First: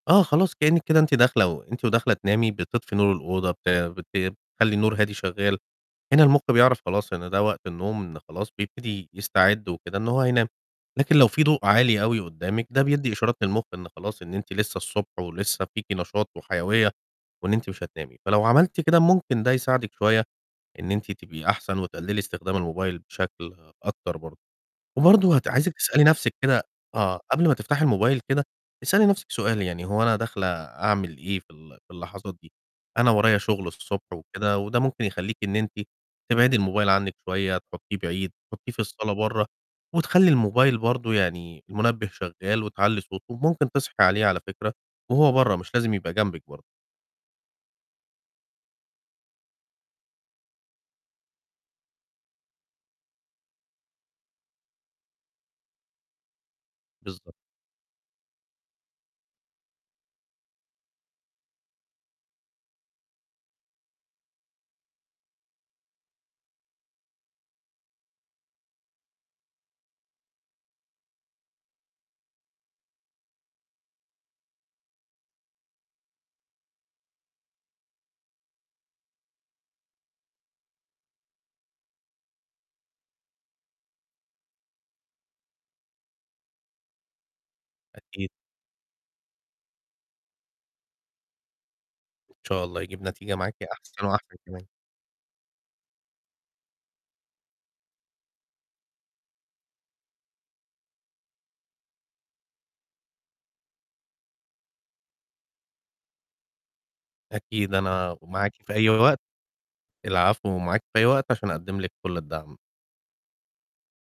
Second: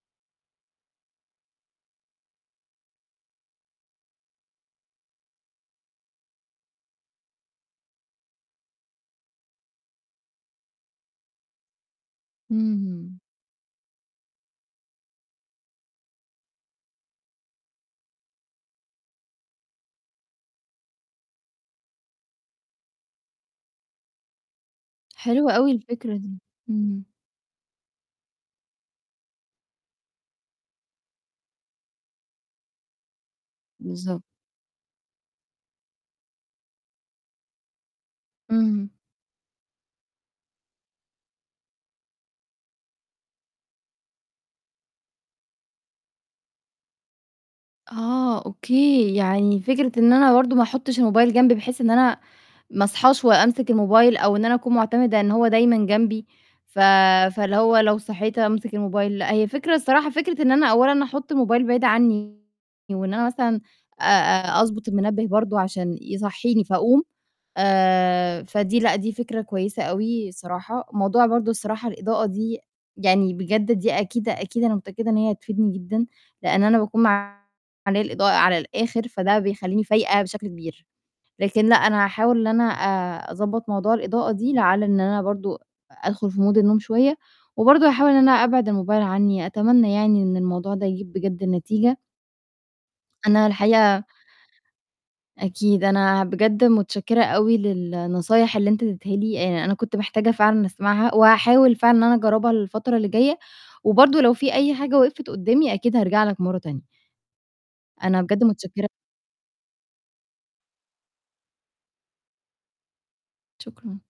آه، خلاص كإنّك كده أنتِ داخلة و أنتِ وداخلة تنامي بتطفي نور الأوضة بت بت بتخلّي النور هادي شغّال، هنا المُخ بيعرف خلاص إن ده وقت النوم إن خلاص بيبتدي يستعد وكده إن هو هينام، لكن لو في ضوء عالي أوي قُدّامِك، ده بيدّي إمم. إشارات للمُخ إن خلاص إن أنتِ لسّه الصبح ولسّه فيكِ نشاط وحيوية، وإن أنتِ مش هتنامي، فلو عملتِ كده ممكن ده يساعدِك شوية إن أنتِ تبقي أحسن وتقلِّلي استخدام الموبايل بشكل أكتر برضه، وبرضه هت حلو أوي عايزِك تسألي الفكرة نَفْسِك دي، كده إمم. آه، قبل ما تفتحي الموبايل كده، اسألي نَفْسِك سؤال، يعني "هو أنا داخلة أعمل إيه في ال في اللحظات دي؟ أنا ورايا شُغل الصبح بالضب وكده،" وده ممكن يخلّيكِ إن أنتِ تبعدي الموبايل عنِّك شوية، تحطّيه بعيد، تحطّيه في إمم. الصالة برّه وتخلّي الموبايل برضه يعني المنبه شغّال وتعلّي صوته وممكن تصحي عليه على فكرة، وهو برّه مش لازم يبقى جنبِك برضه. آه، أوكي، يعني فكرة إن أنا برضه ما أحطّش الموبايل جنبي بحيث إن أنا ما أصحاش وأمسك الموبايل، أو إن أنا أكون معتمدة إن هو دايمًا جنبي ف بالضبط. فاللي هو لو صحيت أمسك الموبايل، لأ هي فكرة الصراحة فكرة إن أنا أولًا أحُط الموبايل بعيد عنّي وإن أنا مثلًا آآ آآ أضبُط المنبه برضه عشان يصحّيني فأقوم، آآ فدي لأ، دي فكرة كويسة أوي الصراحة، موضوع برضه الصراحة الإضاءة دي يعني بجد دي أكيد، أكيد أنا متأكدة إن هي هتفيدني جدًا، لإن أنا باكون معلِّيه الإضاءة على الآخِر، فده بيخلّيني فايقة بشكل كبير، لكن لأ، أنا هاحاول إن أنا آآ أضبّط موضوع الإضاءة دي لعل إن أنا برضه أدخل في Mood النوم شوية، وبرضه هاحاول إن أكيد. أنا أبعِد الموبايل عنّي، أتمنّى يعني إن الموضوع ده يجيب بجد نتيجة. إن شاء الله يجيب نتيجة أنا معاكِ الحقيقة أحسن وأحسن كمان. أكيد، أنا بجد متشكّرة أوي للنصايح اللي أنت ادّيتها لي، آآ أنا كنت محتاجة فعلًا أسمعها، وهاحاول فعلًا إن أنا أجرّبها الفترة اللي جايّة، وبرضه لو في أي حاجة وقفت قُدّامي أكيد هارجع لك مرّة تانية. أكيد أنا أنا بجد معاكِ في متشكّرة أي وقت، العفو ومعاكِ في أي وقت عشان أقدّم لِك كلّ الدعم. شكرًا.